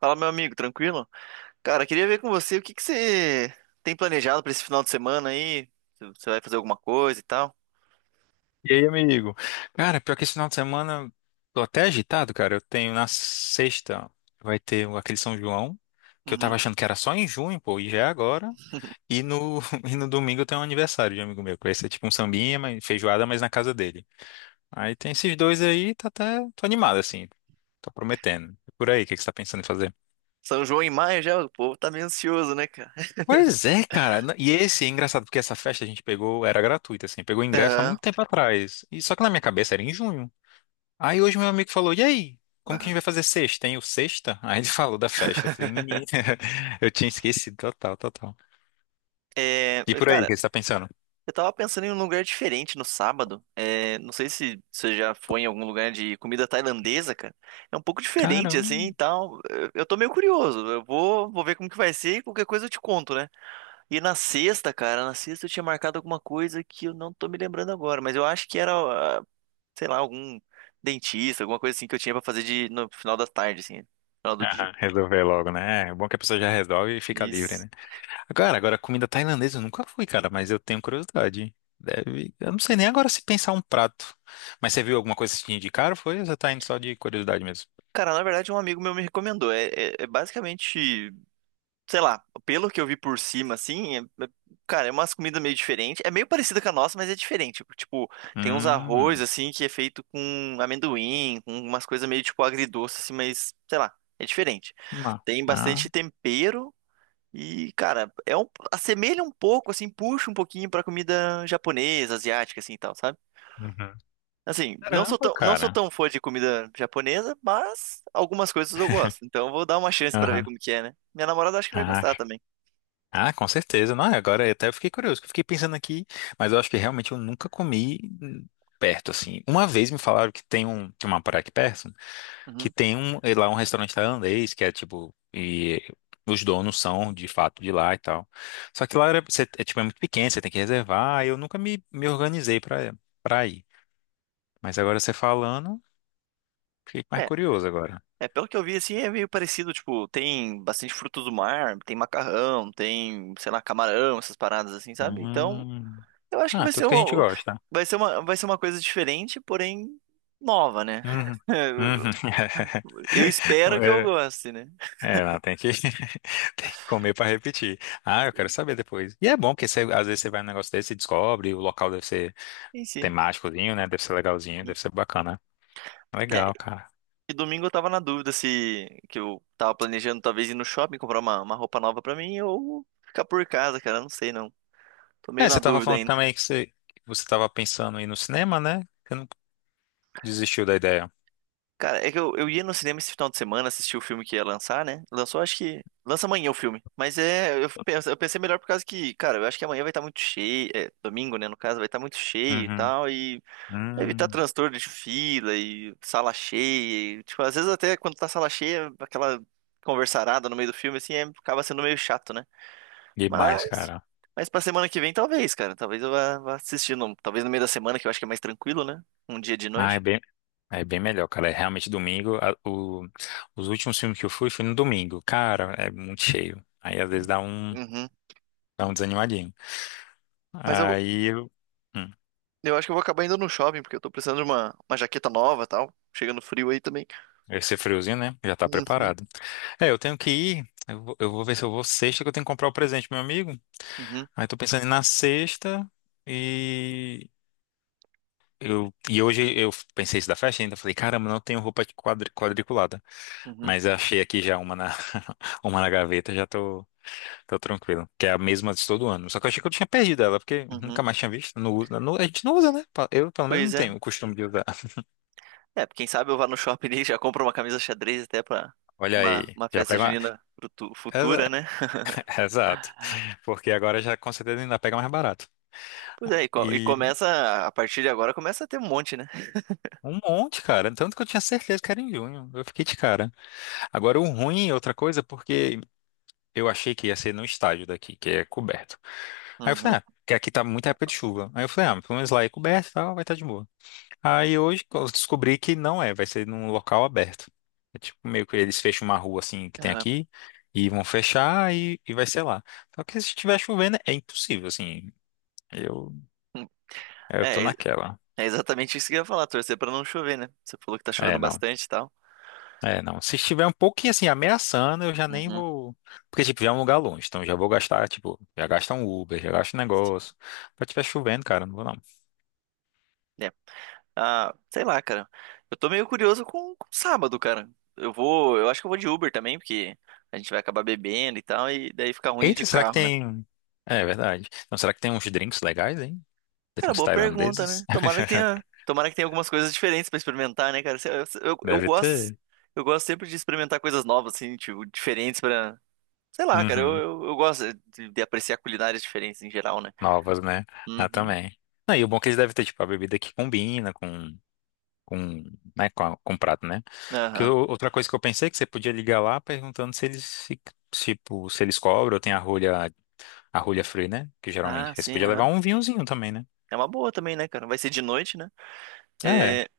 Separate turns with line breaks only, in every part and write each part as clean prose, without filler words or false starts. Fala, meu amigo, tranquilo? Cara, queria ver com você o que você tem planejado pra esse final de semana aí? Se você vai fazer alguma coisa e tal?
E aí, amigo? Cara, pior que esse final de semana tô até agitado, cara. Eu tenho na sexta aquele São João, que eu tava
Uhum.
achando que era só em junho, pô, e já é agora. E no, e no domingo eu tenho um aniversário de um amigo meu, que vai ser tipo um sambinha, feijoada, mas na casa dele. Aí tem esses dois aí, tá até, tô animado, assim. Tô prometendo. E por aí, o que que você tá pensando em fazer?
São João em maio já, o povo tá meio ansioso, né, cara?
Pois é, cara. E esse é engraçado, porque essa festa a gente pegou, era gratuita, assim, pegou ingresso há
Aham,
muito tempo atrás. E só que na minha cabeça era em junho. Aí hoje meu amigo falou, e aí? Como que a gente
aham.
vai fazer sexta, hein? O sexta? Aí ele falou da festa. Eu falei, menino, eu tinha esquecido total, total.
É,
E por aí, o
cara,
que você tá pensando?
eu tava pensando em um lugar diferente no sábado. É, não sei se você já foi em algum lugar de comida tailandesa, cara. É um pouco diferente,
Caramba.
assim, e tal. Eu tô meio curioso. Eu vou, vou ver como que vai ser e qualquer coisa eu te conto, né? E na sexta, cara, na sexta eu tinha marcado alguma coisa que eu não tô me lembrando agora, mas eu acho que era, ah, sei lá, algum dentista, alguma coisa assim que eu tinha pra fazer de, no final da tarde, assim, no final do dia.
Aham, resolver logo, né? É bom que a pessoa já resolve e fica livre,
Isso.
né? Agora, agora, comida tailandesa eu nunca fui, cara, mas eu tenho curiosidade. Deve... Eu não sei nem agora se pensar um prato. Mas você viu alguma coisa que te indicaram, foi? Ou você tá indo só de curiosidade mesmo?
Cara, na verdade, um amigo meu me recomendou. É, é basicamente, sei lá, pelo que eu vi por cima, assim, cara, é umas comidas meio diferentes. É meio parecida com a nossa, mas é diferente. Tipo, tem uns arroz,
Hum,
assim, que é feito com amendoim, com umas coisas meio, tipo, agridoce, assim, mas, sei lá, é diferente.
que ma-
Tem
ah,
bastante tempero. E, cara, é um, assemelha um pouco, assim, puxa um pouquinho pra comida japonesa, asiática, assim, e tal, sabe?
uhum.
Assim, não sou
Caramba,
tão, não sou
cara.
tão fã de comida japonesa, mas algumas coisas eu gosto. Então eu vou dar uma chance pra ver
Aham.
como que é, né? Minha namorada acho que vai
Ah,
gostar também.
Ah, com certeza. Não, agora eu até fiquei curioso, que eu fiquei pensando aqui, mas eu acho que realmente eu nunca comi perto, assim. Uma vez me falaram que tem um, tem uma praia aqui perto, que
Uhum.
tem um, lá um restaurante tailandês, que é tipo, e os donos são de fato de lá e tal. Só que lá era, é, tipo, é muito pequeno, você tem que reservar, e eu nunca me, me organizei pra, pra ir. Mas agora você falando, fiquei mais
É,
curioso agora.
é, pelo que eu vi, assim, é meio parecido, tipo, tem bastante frutos do mar, tem macarrão, tem, sei lá, camarão, essas paradas assim, sabe? Então,
Hum.
eu acho que
Ah,
vai ser
tudo que a gente
uma,
gosta.
vai ser uma, vai ser uma coisa diferente, porém nova, né?
Uhum. Uhum.
Eu espero que eu goste, né?
É, ela tem que, tem que comer para repetir. Ah, eu quero
Sim.
saber depois. E é bom, porque às vezes você vai num negócio desse e descobre, o local deve ser
Sim, sim.
temáticozinho, né? Deve ser legalzinho,
Uhum.
deve ser bacana.
É,
Legal, cara.
e domingo eu tava na dúvida se que eu tava planejando talvez ir no shopping comprar uma roupa nova pra mim ou ficar por casa, cara. Não sei não. Tô meio
É,
na
você tava
dúvida
falando
ainda.
também que você tava pensando em ir no cinema, né? Você não desistiu da ideia.
Cara, é que eu ia no cinema esse final de semana assistir o filme que ia lançar, né? Lançou, acho que. Lança amanhã o filme. Mas é. Eu, eu pensei melhor por causa que, cara, eu acho que amanhã vai estar muito cheio. É, domingo, né? No caso, vai estar muito cheio e
Uhum.
tal. E evitar
Hum,
transtorno de fila e sala cheia. E, tipo, às vezes até quando tá sala cheia, aquela conversarada no meio do filme, assim, acaba sendo meio chato, né?
demais,
Mas,
cara.
mas pra semana que vem, talvez, cara. Talvez eu vá assistindo. Talvez no meio da semana, que eu acho que é mais tranquilo, né? Um dia de
Ah,
noite.
é bem melhor, cara. É realmente domingo. Os últimos filmes que eu fui, fui no domingo. Cara, é muito cheio. Aí às vezes
Uhum.
dá um desanimadinho.
Mas
Aí, eu- hum,
eu acho que eu vou acabar indo no shopping, porque eu tô precisando de uma jaqueta nova e tal. Chegando frio aí também.
esse friozinho, né? Já tá
Uhum,
preparado. É, eu tenho que ir. Eu vou ver se eu vou sexta, que eu tenho que comprar o presente, pro meu amigo.
uhum,
Aí tô pensando em ir na sexta e. Eu, e hoje eu pensei isso da festa ainda. Falei, caramba, não tenho roupa de quadriculada.
uhum,
Mas eu achei aqui já uma na, uma na gaveta, já tô, tô tranquilo. Que é a mesma de todo ano. Só que eu achei que eu tinha perdido ela, porque
uhum.
nunca mais tinha visto. Não usa, a gente não usa, né? Eu, pelo menos, não
Pois é.
tenho o costume de usar.
É, quem sabe eu vá no shopping e já compro uma camisa xadrez até pra
Olha
uma,
aí,
uma
já
festa
pega uma.
junina futura, né?
Exato. Porque agora já com certeza ainda pega mais barato.
Pois é, e, e
E
começa, a partir de agora, começa a ter um monte, né?
um monte, cara. Tanto que eu tinha certeza que era em junho. Eu fiquei de cara. Agora, o ruim é outra coisa, porque eu achei que ia ser no estádio daqui, que é coberto. Aí eu falei,
Uhum,
ah, que aqui tá muita época de chuva. Aí eu falei, ah, pelo menos lá é coberto e tal, vai estar de boa. Aí hoje eu descobri que não é, vai ser num local aberto. É tipo meio que eles fecham uma rua assim que tem
aham.
aqui e vão fechar e vai ser lá. Só que se estiver chovendo é impossível, assim. Eu, eu tô
É,
naquela.
é exatamente isso que eu ia falar, torcer pra não chover, né? Você falou que tá chovendo
É, não.
bastante e tal.
É, não. Se estiver um pouquinho assim ameaçando, eu já nem
Uhum,
vou. Porque, tipo, já é um lugar longe, então já vou gastar, tipo, já gasta um Uber, já gasta um
sim.
negócio. Se estiver chovendo, cara, não vou não.
É. Ah, sei lá, cara. Eu tô meio curioso com sábado, cara. Eu vou, eu acho que eu vou de Uber também, porque a gente vai acabar bebendo e tal, e daí fica ruim de
Eita, será que
carro, né?
tem. É, verdade. Então, será que tem uns drinks legais, hein?
Cara,
Drinks
boa pergunta,
tailandeses?
né? Tomara que tenha, tomara que tenha algumas coisas diferentes pra experimentar, né, cara? Eu, eu
Deve
gosto,
ter.
eu gosto sempre de experimentar coisas novas, assim, tipo, diferentes pra. Sei lá, cara, eu,
Uhum.
eu, eu gosto de apreciar culinárias diferentes em geral, né?
Novas, né? Ah,
Uhum,
também. Não, e o bom é que eles devem ter, tipo, a bebida que combina com, né, com, com prato, né? Porque
aham.
outra coisa que eu pensei é que você podia ligar lá perguntando se eles, tipo, se eles cobram ou tem a rolha free, né? Que
Ah,
geralmente. Aí você
sim,
podia levar
aham.
um vinhozinho também, né?
É uma boa também, né, cara? Vai ser de noite, né?
É.
É,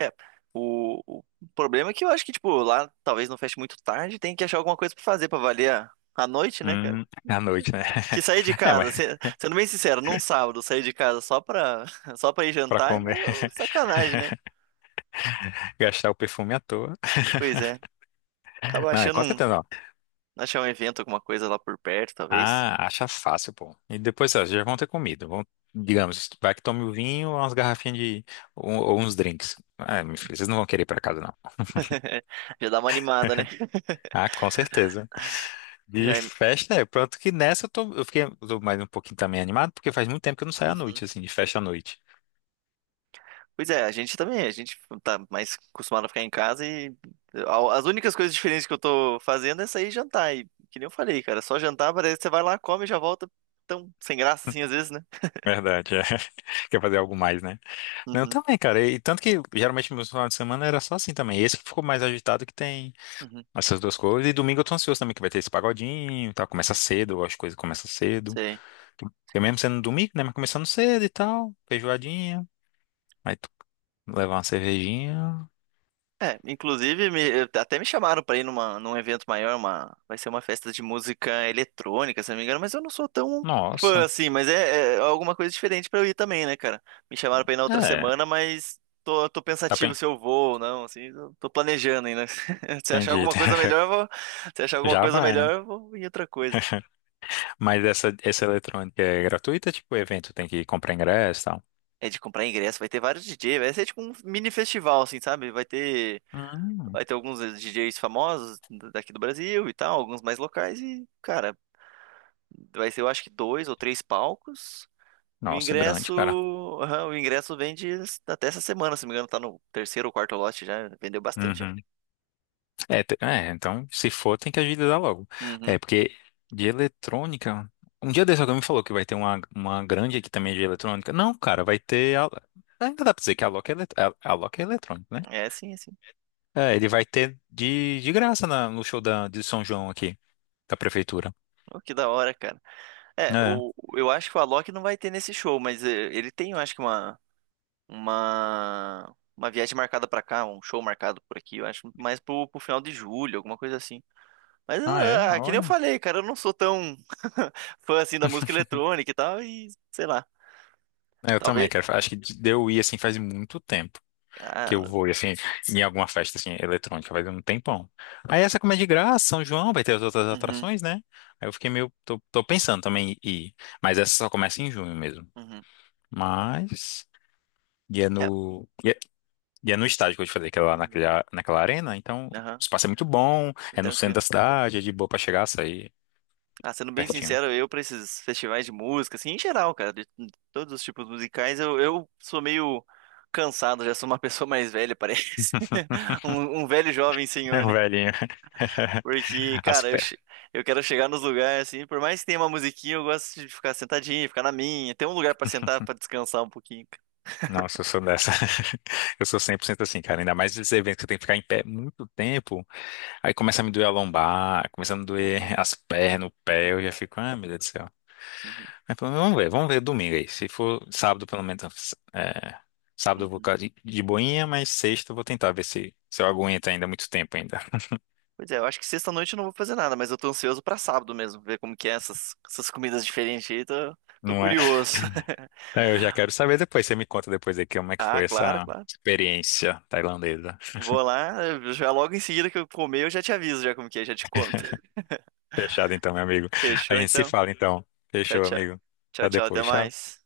é. O problema é que eu acho que, tipo, lá talvez não feche muito tarde, tem que achar alguma coisa pra fazer pra valer a noite, né, cara?
Hum, à noite, né?
Que sair de
É, mas
casa, sendo bem sincero, num sábado sair de casa só pra ir
pra
jantar é
comer,
meio sacanagem, né?
gastar o perfume à toa.
Pois é. Acaba
Não, é com certeza não.
achar um evento, alguma coisa lá por perto, talvez.
Ah, acha fácil, pô. E depois, ó, já vão ter comido. Vão, digamos, vai que tome o vinho, umas garrafinhas de. Ou uns drinks. É, meu filho, vocês não vão querer ir pra casa, não.
Já dá uma animada, né?
Ah, com certeza. De
Já é...
festa, é. Pronto que nessa eu tô, eu fiquei, eu tô mais um pouquinho também animado, porque faz muito tempo que eu não saio à noite,
Uhum.
assim, de festa à noite.
Pois é, a gente tá mais acostumado a ficar em casa e as únicas coisas diferentes que eu tô fazendo é sair e jantar. E que nem eu falei, cara, só jantar parece que você vai lá, come e já volta tão sem graça assim às vezes, né?
Verdade, é. Quer fazer algo mais, né? Não,
Uhum,
também, cara. E tanto que geralmente meus finais de semana era só assim também. Esse que ficou mais agitado que tem
uhum,
essas duas coisas. E domingo eu tô ansioso também, que vai ter esse pagodinho e tal. Começa cedo, as coisas começam cedo.
sei.
Porque mesmo sendo domingo, né? Mas começando cedo e tal, feijoadinha. Aí tu levar uma cervejinha.
É, inclusive, até me chamaram pra ir numa, num evento maior, uma, vai ser uma festa de música eletrônica, se não me engano, mas eu não sou tão fã
Nossa.
assim, mas é, é alguma coisa diferente pra eu ir também, né, cara? Me chamaram pra ir na outra
É,
semana, mas tô
tá
pensativo
bem.
se eu vou ou não, assim, tô planejando ainda. Se achar
Entendi.
alguma coisa melhor, eu vou, se achar alguma
Já
coisa
vai,
melhor,
né?
eu vou em outra coisa.
Mas essa eletrônica é gratuita? Tipo, o evento tem que comprar ingresso e tal?
É de comprar ingresso, vai ter vários DJ, vai ser tipo um mini festival, assim, sabe? Vai ter,
Hum,
vai ter alguns DJs famosos daqui do Brasil e tal, alguns mais locais e, cara. Vai ser, eu acho que dois ou três palcos. E o
nossa, grande,
ingresso,
cara.
aham, o ingresso vende até essa semana, se não me engano, tá no terceiro ou quarto lote já, vendeu bastante já.
Uhum. É, é, então, se for, tem que agilizar logo. É,
Uhum.
porque de eletrônica. Um dia desse alguém me falou que vai ter uma grande aqui também de eletrônica. Não, cara, vai ter. Ainda dá pra dizer que a Loki é, a Loki é eletrônica, né?
É, sim, é sim.
É, ele vai ter de graça no show da, de São João aqui, da prefeitura.
Oh, que da hora, cara. É,
É.
o, eu acho que o Alok não vai ter nesse show, mas ele tem, eu acho que uma viagem marcada pra cá, um show marcado por aqui, eu acho mais pro final de julho, alguma coisa assim. Mas, eu,
Ah, é?
ah, que nem eu
Olha.
falei, cara, eu não sou tão fã assim da música eletrônica e tal, e sei lá.
É, Eu também,
Talvez.
cara. Acho que deu eu ir assim faz muito tempo. Que eu
Ah,
vou, e, assim, em alguma festa, assim, eletrônica, vai um tempão. Aí essa, como é de graça, São João, vai ter as outras
uhum,
atrações, né? Aí eu fiquei meio, tô, tô pensando também em ir, mas essa só começa em junho mesmo.
uhum.
Mas, e é
É,
no, e é, e é no estádio que eu te falei, que é lá
uhum,
naquela, naquela arena, então o
aham,
espaço é muito bom,
foi
é no centro
tranquilo.
da cidade, é de boa pra chegar, sair
Ah, sendo bem
pertinho.
sincero, eu pra esses festivais de música, assim, em geral, cara, de todos os tipos musicais, eu sou meio cansado, já sou uma pessoa mais velha, parece. Um velho jovem
É
senhor,
um
né?
velhinho,
Porque,
as
cara,
pé.
eu quero chegar nos lugares, assim, por mais que tenha uma musiquinha, eu gosto de ficar sentadinho, ficar na minha, ter um lugar pra sentar, pra descansar um pouquinho, cara.
Nossa, eu sou dessa. Eu sou 100% assim, cara. Ainda mais esses eventos que tem que ficar em pé muito tempo. Aí começa a me doer a lombar, começa a me doer
Uhum,
as pernas, o pé, eu já fico, ah, meu Deus do céu.
uhum,
Mas pelo menos vamos ver domingo aí. Se for sábado, pelo menos, é, sábado eu vou
uhum.
ficar de boinha, mas sexta eu vou tentar ver se, se eu aguento ainda muito tempo ainda.
Pois é, eu acho que sexta-noite eu não vou fazer nada, mas eu tô ansioso pra sábado mesmo, ver como que é essas comidas diferentes aí, tô, tô
Não é?
curioso.
Aí Eu já quero saber depois, você me conta depois aqui como é que
Ah,
foi
claro,
essa
claro.
experiência tailandesa.
Vou lá, eu já logo em seguida que eu comer, eu já te aviso já como que é, já te conto.
Fechado então, meu amigo. A
Fechou
gente se
então?
fala então.
Tchau,
Fechou,
tchau.
amigo.
Tchau,
Até
tchau, até
depois, tchau.
mais.